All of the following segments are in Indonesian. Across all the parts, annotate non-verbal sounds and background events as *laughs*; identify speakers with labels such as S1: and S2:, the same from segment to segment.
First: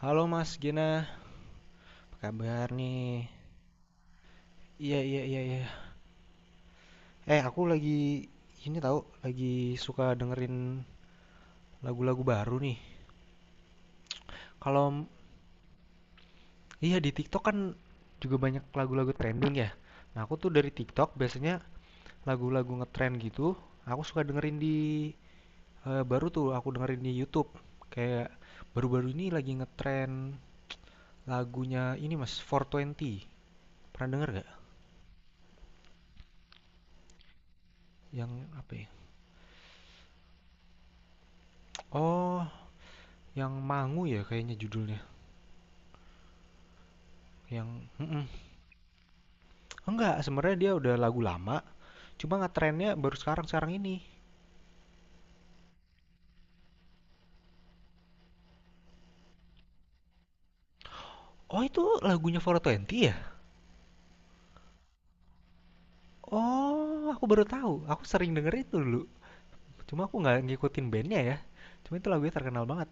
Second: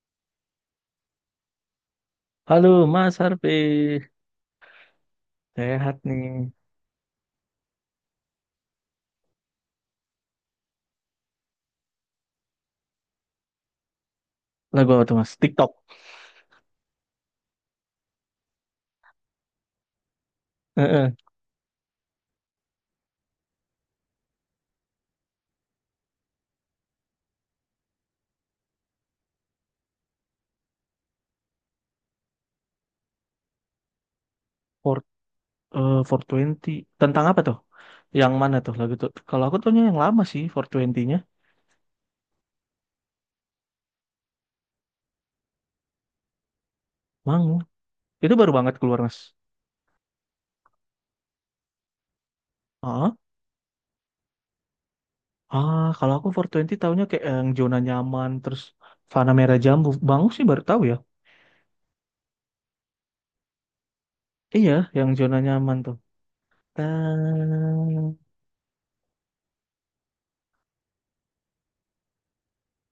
S1: Halo Mas Gena, apa
S2: Halo
S1: kabar
S2: Mas
S1: nih?
S2: Harvey,
S1: Iya iya iya iya.
S2: sehat nih.
S1: Aku lagi ini tahu lagi suka dengerin lagu-lagu baru nih.
S2: Lagu apa
S1: Kalau
S2: tuh Mas? TikTok.
S1: iya di TikTok kan juga banyak lagu-lagu trending ya. Nah aku tuh dari TikTok
S2: Heeh.
S1: biasanya lagu-lagu ngetrend gitu. Aku suka dengerin baru tuh aku dengerin di YouTube. Kayak baru-baru ini lagi ngetrend lagunya ini Mas 420. Pernah denger gak?
S2: For, 420. Tentang apa tuh?
S1: Yang
S2: Yang mana
S1: apa
S2: tuh
S1: ya?
S2: lagu tuh? Kalau aku tuhnya yang lama sih, twenty nya
S1: Oh, yang Mangu ya kayaknya judulnya.
S2: Mangu.
S1: Yang mhm.
S2: Itu baru banget keluar Mas.
S1: Enggak, sebenarnya dia udah lagu lama, cuma ngetrennya
S2: Ah,
S1: baru sekarang-sekarang ini.
S2: kalau aku four twenty tahunya kayak yang zona nyaman, terus Fana Merah Jambu. Bangu sih baru tahu ya.
S1: Oh, itu lagunya Four Twenty ya?
S2: Iya, yang zona nyaman tuh. Ta-
S1: Oh, aku baru tahu. Aku sering denger itu dulu. Cuma aku nggak ngikutin bandnya ya. Cuma itu lagunya terkenal banget.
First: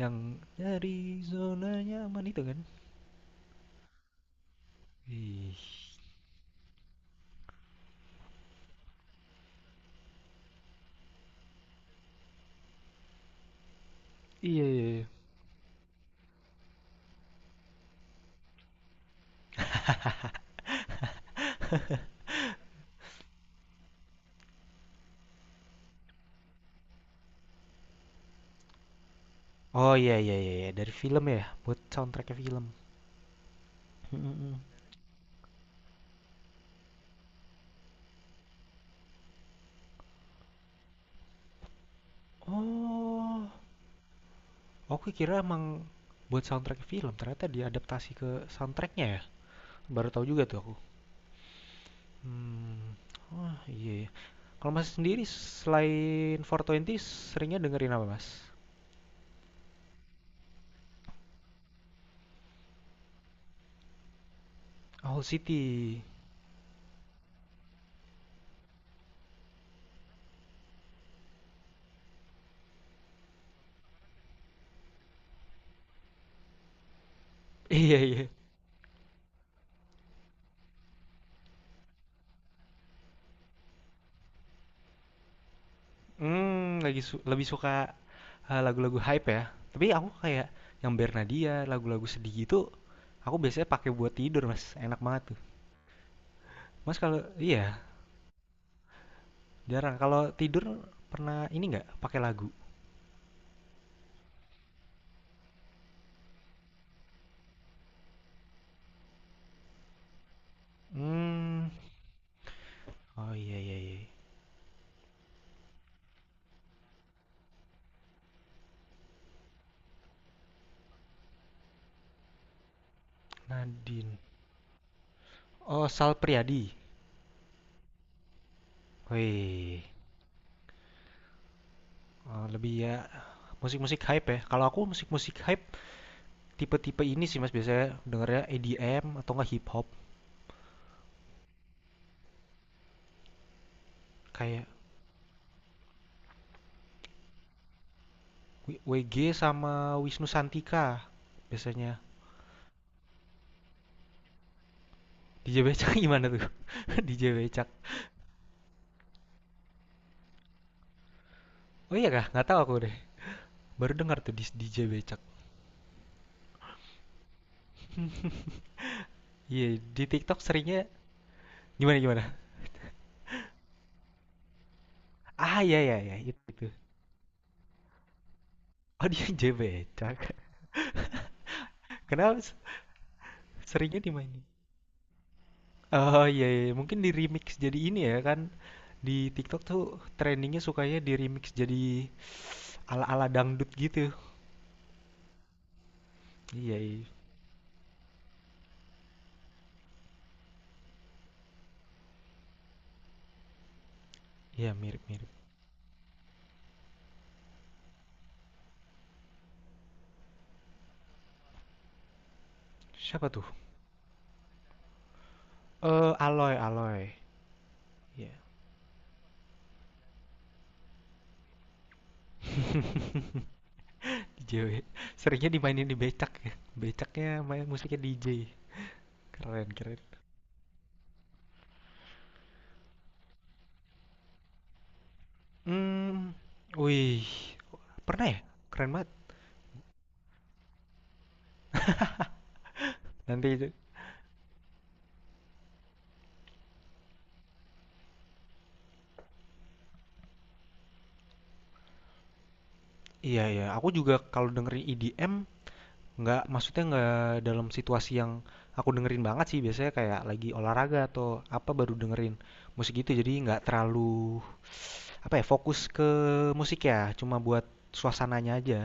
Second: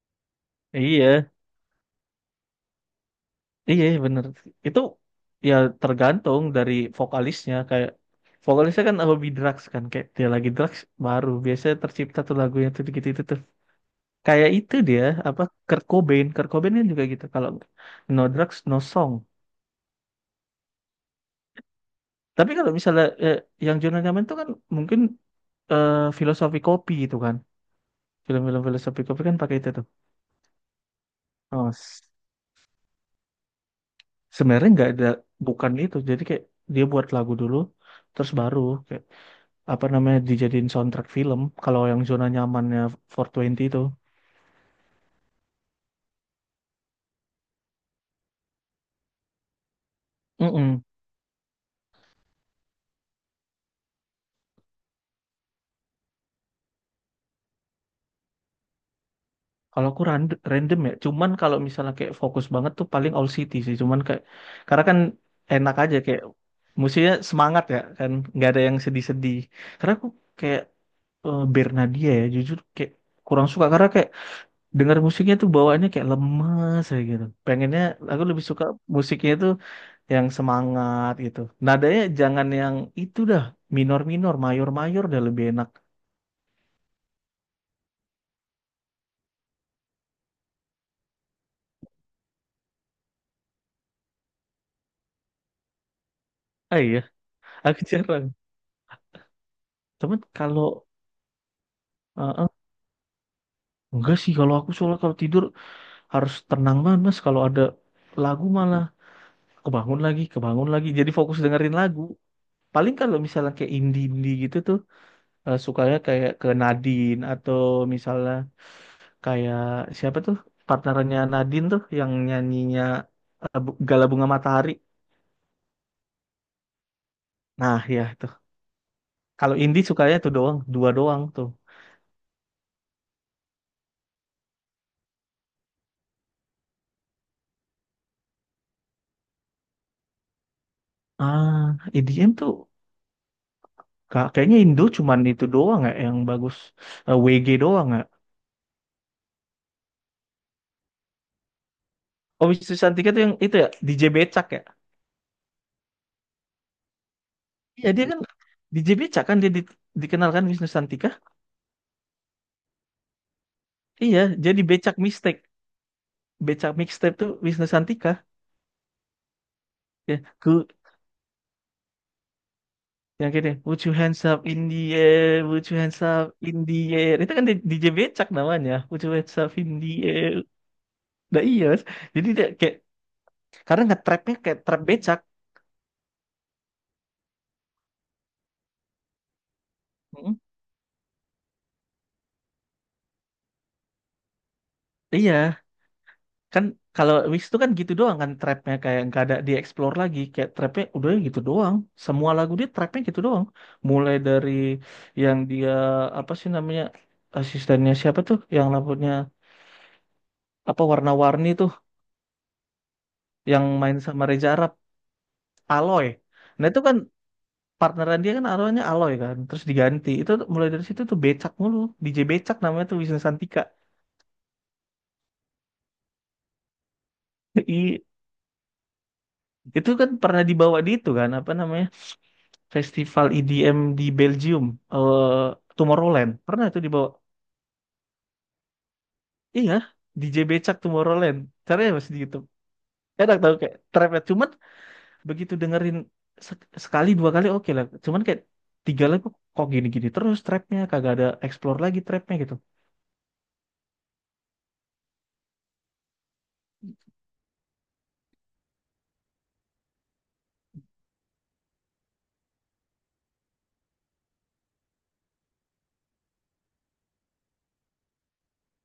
S1: Yang dari
S2: Iya.
S1: zona nyaman itu kan.
S2: Iya, iya, bener. Itu ya
S1: Ih.
S2: tergantung dari vokalisnya. Kayak vokalisnya kan lebih drugs kan. Kayak dia lagi drugs baru. Biasanya tercipta tuh lagunya tuh gitu itu tuh. Kayak
S1: Iya,
S2: itu
S1: iya,
S2: dia,
S1: iya.
S2: apa, Kurt Cobain. Kurt Cobain kan juga gitu. Kalau no drugs, no song. Tapi kalau misalnya yang Jonan Nyaman itu kan mungkin eh, filosofi kopi itu kan. Film-film filosofi kopi kan pakai itu tuh.
S1: Oh iya iya iya iya. Dari film ya,
S2: Oh,
S1: buat
S2: s-
S1: soundtracknya film. Mhm, mhm.
S2: sebenarnya nggak ada, bukan itu. Jadi kayak dia buat lagu dulu, terus baru. Apa namanya dijadiin soundtrack film kalau yang zona nyamannya
S1: Oh,
S2: 420 itu.
S1: aku kira emang buat soundtrack film ternyata diadaptasi ke soundtracknya ya. Baru tahu juga tuh aku.
S2: Mm-mm.
S1: Mmm, wah, iya ya. Kalau Mas sendiri selain 420 seringnya dengerin apa, Mas?
S2: Kalau aku random ya, cuman kalau misalnya kayak fokus banget tuh paling All City sih, cuman kayak karena kan
S1: Owl
S2: enak aja
S1: City. *laughs*
S2: kayak musiknya semangat ya kan, nggak ada yang sedih-sedih. Karena aku kayak Bernadia ya, jujur kayak kurang suka karena kayak dengar musiknya tuh bawaannya kayak lemes kayak gitu. Pengennya
S1: Iya
S2: aku
S1: iya.
S2: lebih suka musiknya itu yang semangat gitu. Nadanya jangan yang itu dah, minor-minor, mayor-mayor dah lebih enak.
S1: Mmm, lagi su lebih suka, lagu-lagu hype ya? Tapi aku kayak yang Bernadia, lagu-lagu sedih gitu, aku biasanya pakai buat tidur, Mas, enak banget tuh.
S2: Ah
S1: Mas
S2: iya,
S1: kalau iya,
S2: aku jarang.
S1: jarang.
S2: Cuman
S1: Kalau tidur
S2: kalau
S1: pernah ini nggak, pakai
S2: eh, eh,
S1: lagu?
S2: enggak sih kalau aku soalnya kalau tidur harus tenang banget Mas, kalau ada lagu malah kebangun lagi, kebangun lagi. Jadi fokus
S1: Mmm,
S2: dengerin lagu. Paling kalau
S1: oh
S2: misalnya
S1: iya
S2: kayak
S1: iya iya.
S2: indie-indie gitu tuh, sukanya kayak ke Nadine atau misalnya kayak siapa tuh partnernya Nadine tuh yang nyanyinya, Gala
S1: Nadine.
S2: Bunga Matahari.
S1: Oh, Sal Priadi.
S2: Nah, ya itu. Kalau
S1: Wih.
S2: indie sukanya itu doang, dua doang tuh.
S1: Oh, lebih ya musik-musik hype ya. Kalau aku musik-musik hype tipe-tipe ini sih Mas biasanya dengernya EDM atau enggak hip hop
S2: Ah, EDM tuh kayaknya
S1: kayak
S2: Indo cuman itu doang ya yang bagus. WG doang ya.
S1: WG sama Wisnu Santika biasanya.
S2: Oh, Wisnu Santika tuh yang itu ya, DJ Becak ya.
S1: DJ Becak gimana tuh? *laughs* DJ Becak.
S2: Iya, dia kan DJ Becak kan dia dikenalkan Wisnu Santika.
S1: Oh iya kah? Nggak tahu aku deh. Baru dengar
S2: Iya,
S1: tuh di
S2: jadi
S1: DJ
S2: Becak
S1: Becak.
S2: Mixtape. Becak Mixtape tuh Wisnu Santika.
S1: Iya, *laughs* yeah, di
S2: Ya,
S1: TikTok
S2: ku
S1: seringnya gimana gimana?
S2: yang gini, "Would you hands up in the air,
S1: Ah
S2: would you
S1: iya iya
S2: hands
S1: iya
S2: up
S1: itu.
S2: in
S1: Itu.
S2: the air." Itu kan DJ Becak namanya, would
S1: Oh
S2: you hands up
S1: DJ
S2: in the
S1: Becak.
S2: air. Nah iya, Mas.
S1: *laughs*
S2: Jadi
S1: Kenapa
S2: dia kayak karena
S1: seringnya
S2: nge-trapnya
S1: dimainin?
S2: kayak trap becak.
S1: Oh, iya iya, iya. Mungkin di-remix jadi ini ya kan, di TikTok tuh
S2: Mm.
S1: trendingnya sukanya di-remix jadi ala-ala dangdut gitu.
S2: Iya, kan
S1: Iya iya,
S2: kalau Wings itu kan gitu doang kan trapnya kayak nggak ada dieksplor lagi, kayak trapnya udah gitu doang. Semua lagu dia trapnya gitu doang. Mulai dari
S1: iya mirip-mirip.
S2: yang dia apa sih namanya, asistennya siapa tuh yang rambutnya apa warna-warni tuh
S1: Siapa tuh?
S2: yang main sama Reza Arab, Aloy.
S1: Eh, Aloy
S2: Nah itu kan
S1: Aloy.
S2: partneran dia
S1: Iya.
S2: kan awalnya Aloy kan, terus diganti. Itu tuh mulai dari situ tuh becak mulu, DJ becak namanya tuh Wisnu Santika.
S1: *laughs* DJ. Seringnya dimainin di becak ya. Becaknya
S2: *laughs*
S1: main musiknya
S2: I-
S1: DJ. Keren
S2: Itu
S1: keren.
S2: kan pernah dibawa di itu kan apa namanya? Festival EDM di Belgium, eh Tomorrowland.
S1: Hmm,
S2: Pernah itu dibawa?
S1: wih. Pernah ya? Keren banget.
S2: Iya, DJ Becak Tomorrowland. Caranya masih di YouTube.
S1: *laughs*
S2: Enak
S1: Nanti
S2: tau
S1: itu.
S2: kayak trap ya. Cuman begitu dengerin sekali dua kali oke lah. Cuman kayak tiga lagu kok gini-gini terus trapnya kagak ada explore lagi trapnya gitu.
S1: Iya iya, aku juga kalau dengerin EDM. Nggak, maksudnya nggak dalam situasi yang aku dengerin banget sih. Biasanya kayak lagi olahraga atau apa baru dengerin musik itu. Jadi nggak terlalu apa ya fokus ke musik ya. Cuma buat suasananya aja.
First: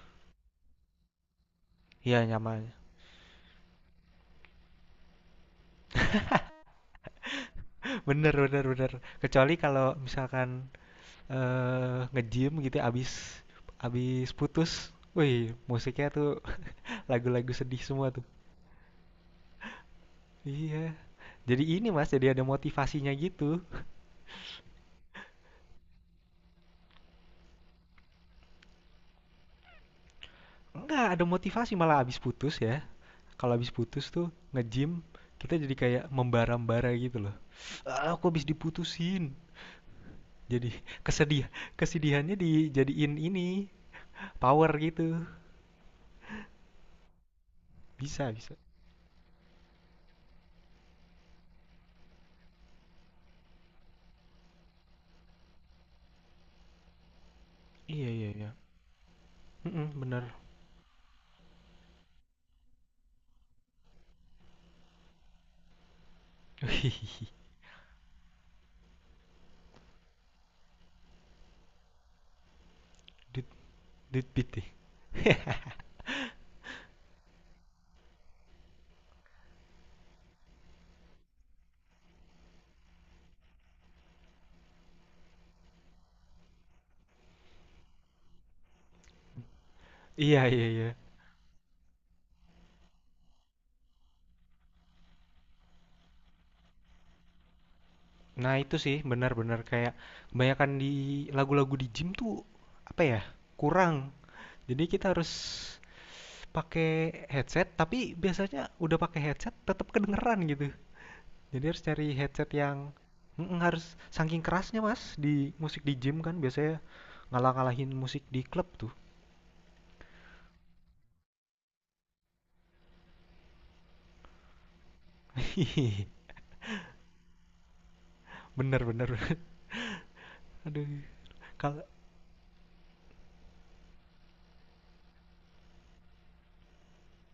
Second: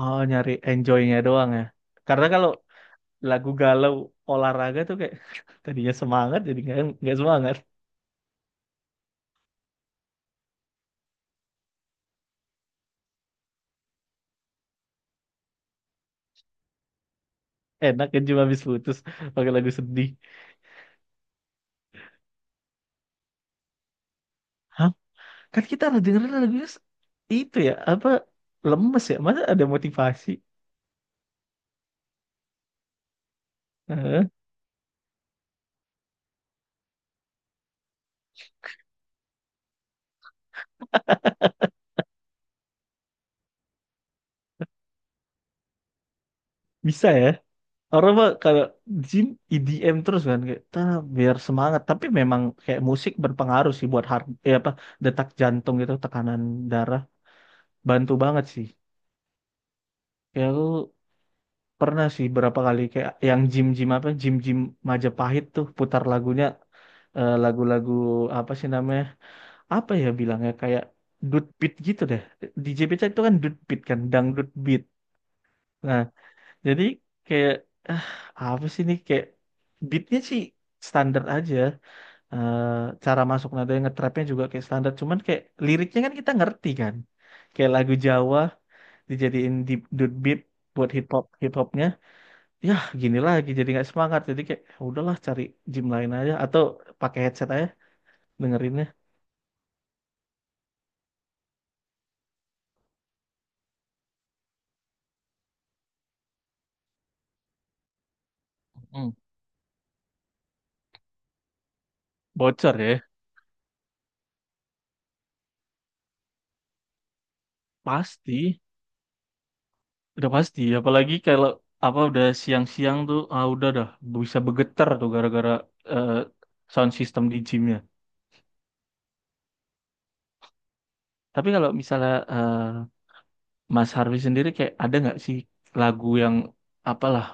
S2: Oh nyari enjoynya doang ya.
S1: Iya
S2: Karena kalau
S1: nyaman.
S2: lagu galau olahraga tuh kayak, *laughs* tadinya semangat jadi nggak semangat.
S1: *laughs* Bener bener bener. Kecuali kalau misalkan nge-gym gitu ya, abis abis putus. Wih, musiknya tuh *laughs* lagu-lagu sedih
S2: Enak
S1: semua
S2: kan
S1: tuh.
S2: cuma habis putus pakai lagu sedih.
S1: Iya. Jadi ini Mas, jadi ada motivasinya gitu.
S2: Kan kita harus dengerin lagunya itu ya, apa lemes ya? Masa ada motivasi?
S1: Enggak, ada motivasi malah abis putus ya. Kalau habis putus
S2: Heeh,
S1: tuh nge-gym kita jadi kayak membara-bara gitu loh. Ah, aku habis diputusin. Jadi kesedihan, kesedihannya dijadiin ini power gitu.
S2: bisa ya. Orang mah
S1: Bisa, bisa.
S2: kalau gym EDM terus kan kayak, "Tah, biar semangat." Tapi memang kayak musik berpengaruh sih buat apa, detak jantung gitu, tekanan darah,
S1: Iya
S2: bantu
S1: iya
S2: banget
S1: iya.
S2: sih.
S1: Mm-mm, bener.
S2: Kayak aku pernah sih berapa kali kayak yang gym-gym Majapahit tuh putar lagunya,
S1: *laughs*
S2: lagu-lagu apa sih namanya? Apa ya bilangnya kayak dude beat gitu deh. Di JPC itu kan
S1: Dude,
S2: dude beat kan,
S1: dude
S2: dangdut
S1: beat deh.
S2: beat. Nah, jadi kayak, ah, apa sih nih kayak beatnya sih standar aja. Eh, cara masuk nada yang ngetrapnya juga kayak standar. Cuman kayak liriknya kan kita ngerti kan. Kayak lagu Jawa dijadiin di dude beat
S1: Iya, iya, iya.
S2: buat hip hop hip hopnya. Ya gini lagi jadi nggak semangat. Jadi kayak, "Ya udahlah cari gym lain aja atau pakai headset aja
S1: Nah, itu
S2: dengerinnya."
S1: sih benar-benar kayak kebanyakan di lagu-lagu di gym tuh apa ya? Kurang. Jadi kita harus pakai headset, tapi biasanya udah
S2: Mm.
S1: pakai headset tetap kedengeran gitu. Jadi harus cari headset yang
S2: Bocor ya.
S1: Mm-mm, harus saking kerasnya mas di musik di gym kan biasanya ngalah-ngalahin musik
S2: Pasti.
S1: di klub tuh.
S2: Udah pasti, apalagi kalau apa udah siang-siang tuh, udah dah bisa bergetar tuh gara-gara,
S1: *laughs*
S2: eh, sound system di gymnya.
S1: Bener bener. *laughs* Aduh.
S2: Tapi kalau
S1: Kalau
S2: misalnya Mas Harvey sendiri kayak ada nggak sih lagu yang apalah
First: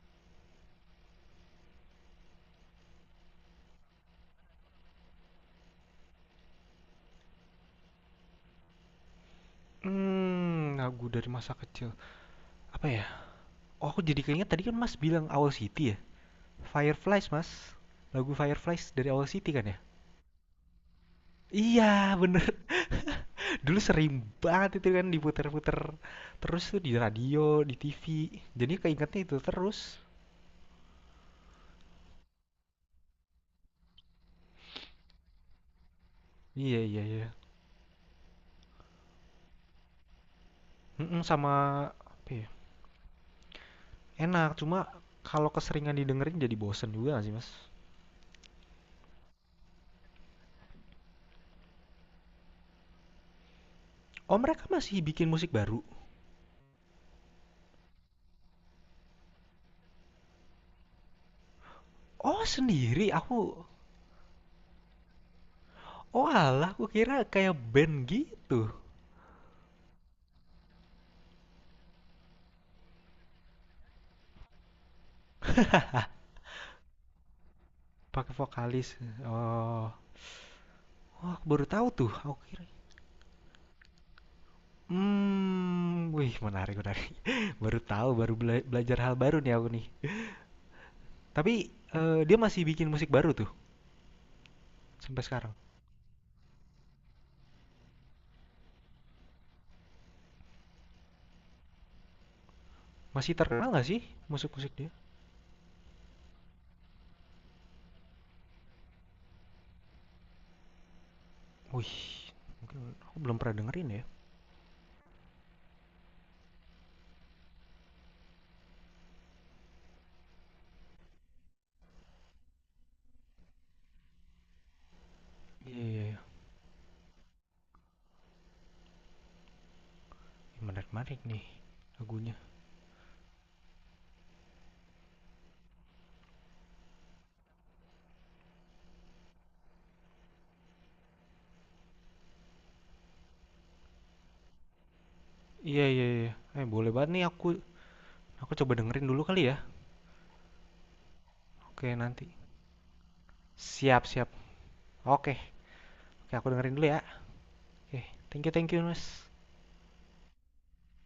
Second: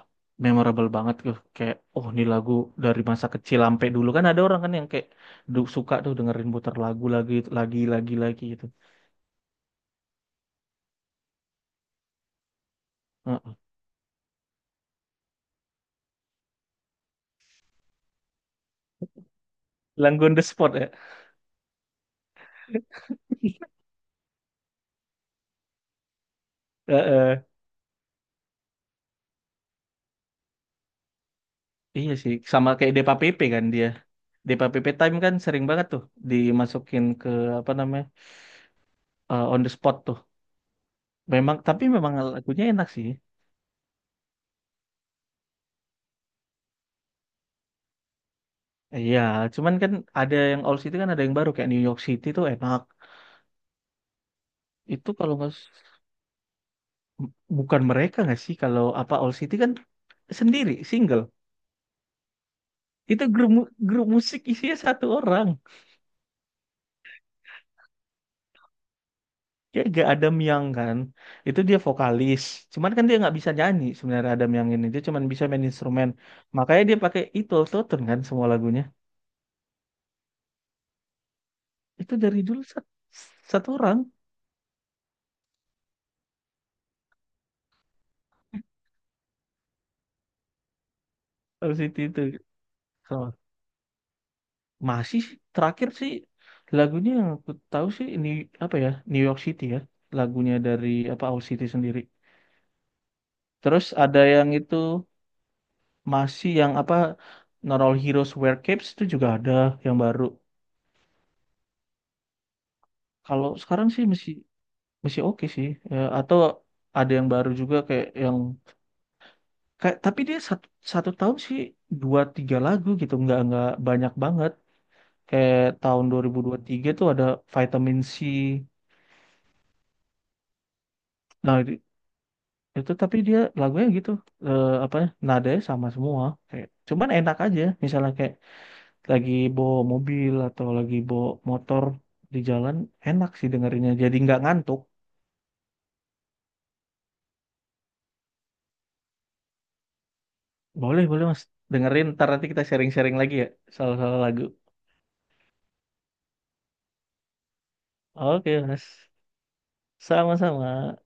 S2: memorable banget tuh, kayak, oh ini lagu dari masa kecil. Sampai dulu kan ada orang kan yang kayak suka tuh dengerin putar lagu lagi gitu.
S1: lagu dari masa kecil apa ya?
S2: Heeh.
S1: Oh aku jadi keinget tadi kan mas bilang Owl City ya. Fireflies mas. Lagu Fireflies dari Owl City kan ya?
S2: Lagu on the spot ya.
S1: Iya bener. *laughs*
S2: *laughs*
S1: Dulu sering banget itu kan diputer-puter terus tuh di radio,
S2: Heeh.
S1: di TV. Jadi keingetnya itu terus.
S2: Iya sih, sama kayak Depa Pepe kan dia di PPP time kan sering banget tuh
S1: Iya iya
S2: dimasukin
S1: iya.
S2: ke apa namanya, on the spot tuh.
S1: Mhm, sama
S2: Memang, tapi memang
S1: apa ya,
S2: lagunya enak sih.
S1: enak cuma kalau keseringan didengerin jadi bosen juga gak sih Mas?
S2: Iya, cuman kan ada yang old city kan ada yang baru kayak New York City tuh enak.
S1: Oh mereka masih
S2: Itu
S1: bikin
S2: kalau
S1: musik
S2: nggak
S1: baru?
S2: bukan mereka nggak sih, kalau apa old city kan sendiri single.
S1: Oh sendiri
S2: Itu
S1: aku.
S2: grup grup musik isinya satu orang.
S1: Oh oalah aku kira kayak band gitu,
S2: Ya gak Adam yang kan. Itu dia vokalis. Cuman kan dia nggak bisa nyanyi sebenarnya Adam yang ini. Dia cuman bisa main instrumen. Makanya dia pakai itu tone kan
S1: pakai
S2: semua lagunya.
S1: vokalis, oh. Oh aku baru tahu tuh
S2: Itu
S1: aku
S2: dari dulu
S1: kira.
S2: satu orang.
S1: Hmm. Wih menarik menarik. *laughs* Baru tahu baru belajar hal baru nih aku nih. Tapi,
S2: Harus itu
S1: dia masih bikin musik
S2: sama,
S1: baru tuh
S2: masih
S1: sampai
S2: sih,
S1: sekarang?
S2: terakhir sih lagunya yang aku tahu sih ini apa ya, New York City ya lagunya dari apa Owl City sendiri.
S1: Masih terkenal gak
S2: Terus
S1: sih
S2: ada yang
S1: musik-musik
S2: itu,
S1: dia?
S2: masih yang apa, Not All Heroes Wear Capes itu juga ada yang baru.
S1: Wih aku belum
S2: Kalau
S1: pernah dengerin
S2: sekarang
S1: ya.
S2: sih masih masih oke sih ya, atau ada yang baru juga kayak yang, kayak tapi dia satu tahun sih dua tiga lagu gitu, nggak banyak banget. Kayak
S1: Iya iya
S2: tahun
S1: iya.
S2: 2003 tuh ada vitamin C.
S1: Menarik-menarik nih
S2: Nah
S1: lagunya.
S2: itu tapi dia lagunya gitu, apa ya, nadanya sama semua kayak, cuman enak aja misalnya kayak lagi bawa mobil atau lagi bawa motor di jalan, enak sih dengerinnya jadi nggak ngantuk.
S1: Iya iya iya. Boleh banget nih aku coba dengerin dulu kali ya.
S2: Boleh boleh mas,
S1: Oke
S2: dengerin ntar,
S1: nanti.
S2: nanti kita sharing-sharing lagi ya.
S1: Siap
S2: Salah-salah
S1: siap.
S2: lagu.
S1: Oke. Oke aku dengerin dulu ya. Oke.
S2: Oke
S1: Thank you
S2: mas.
S1: Mas.
S2: Sama-sama.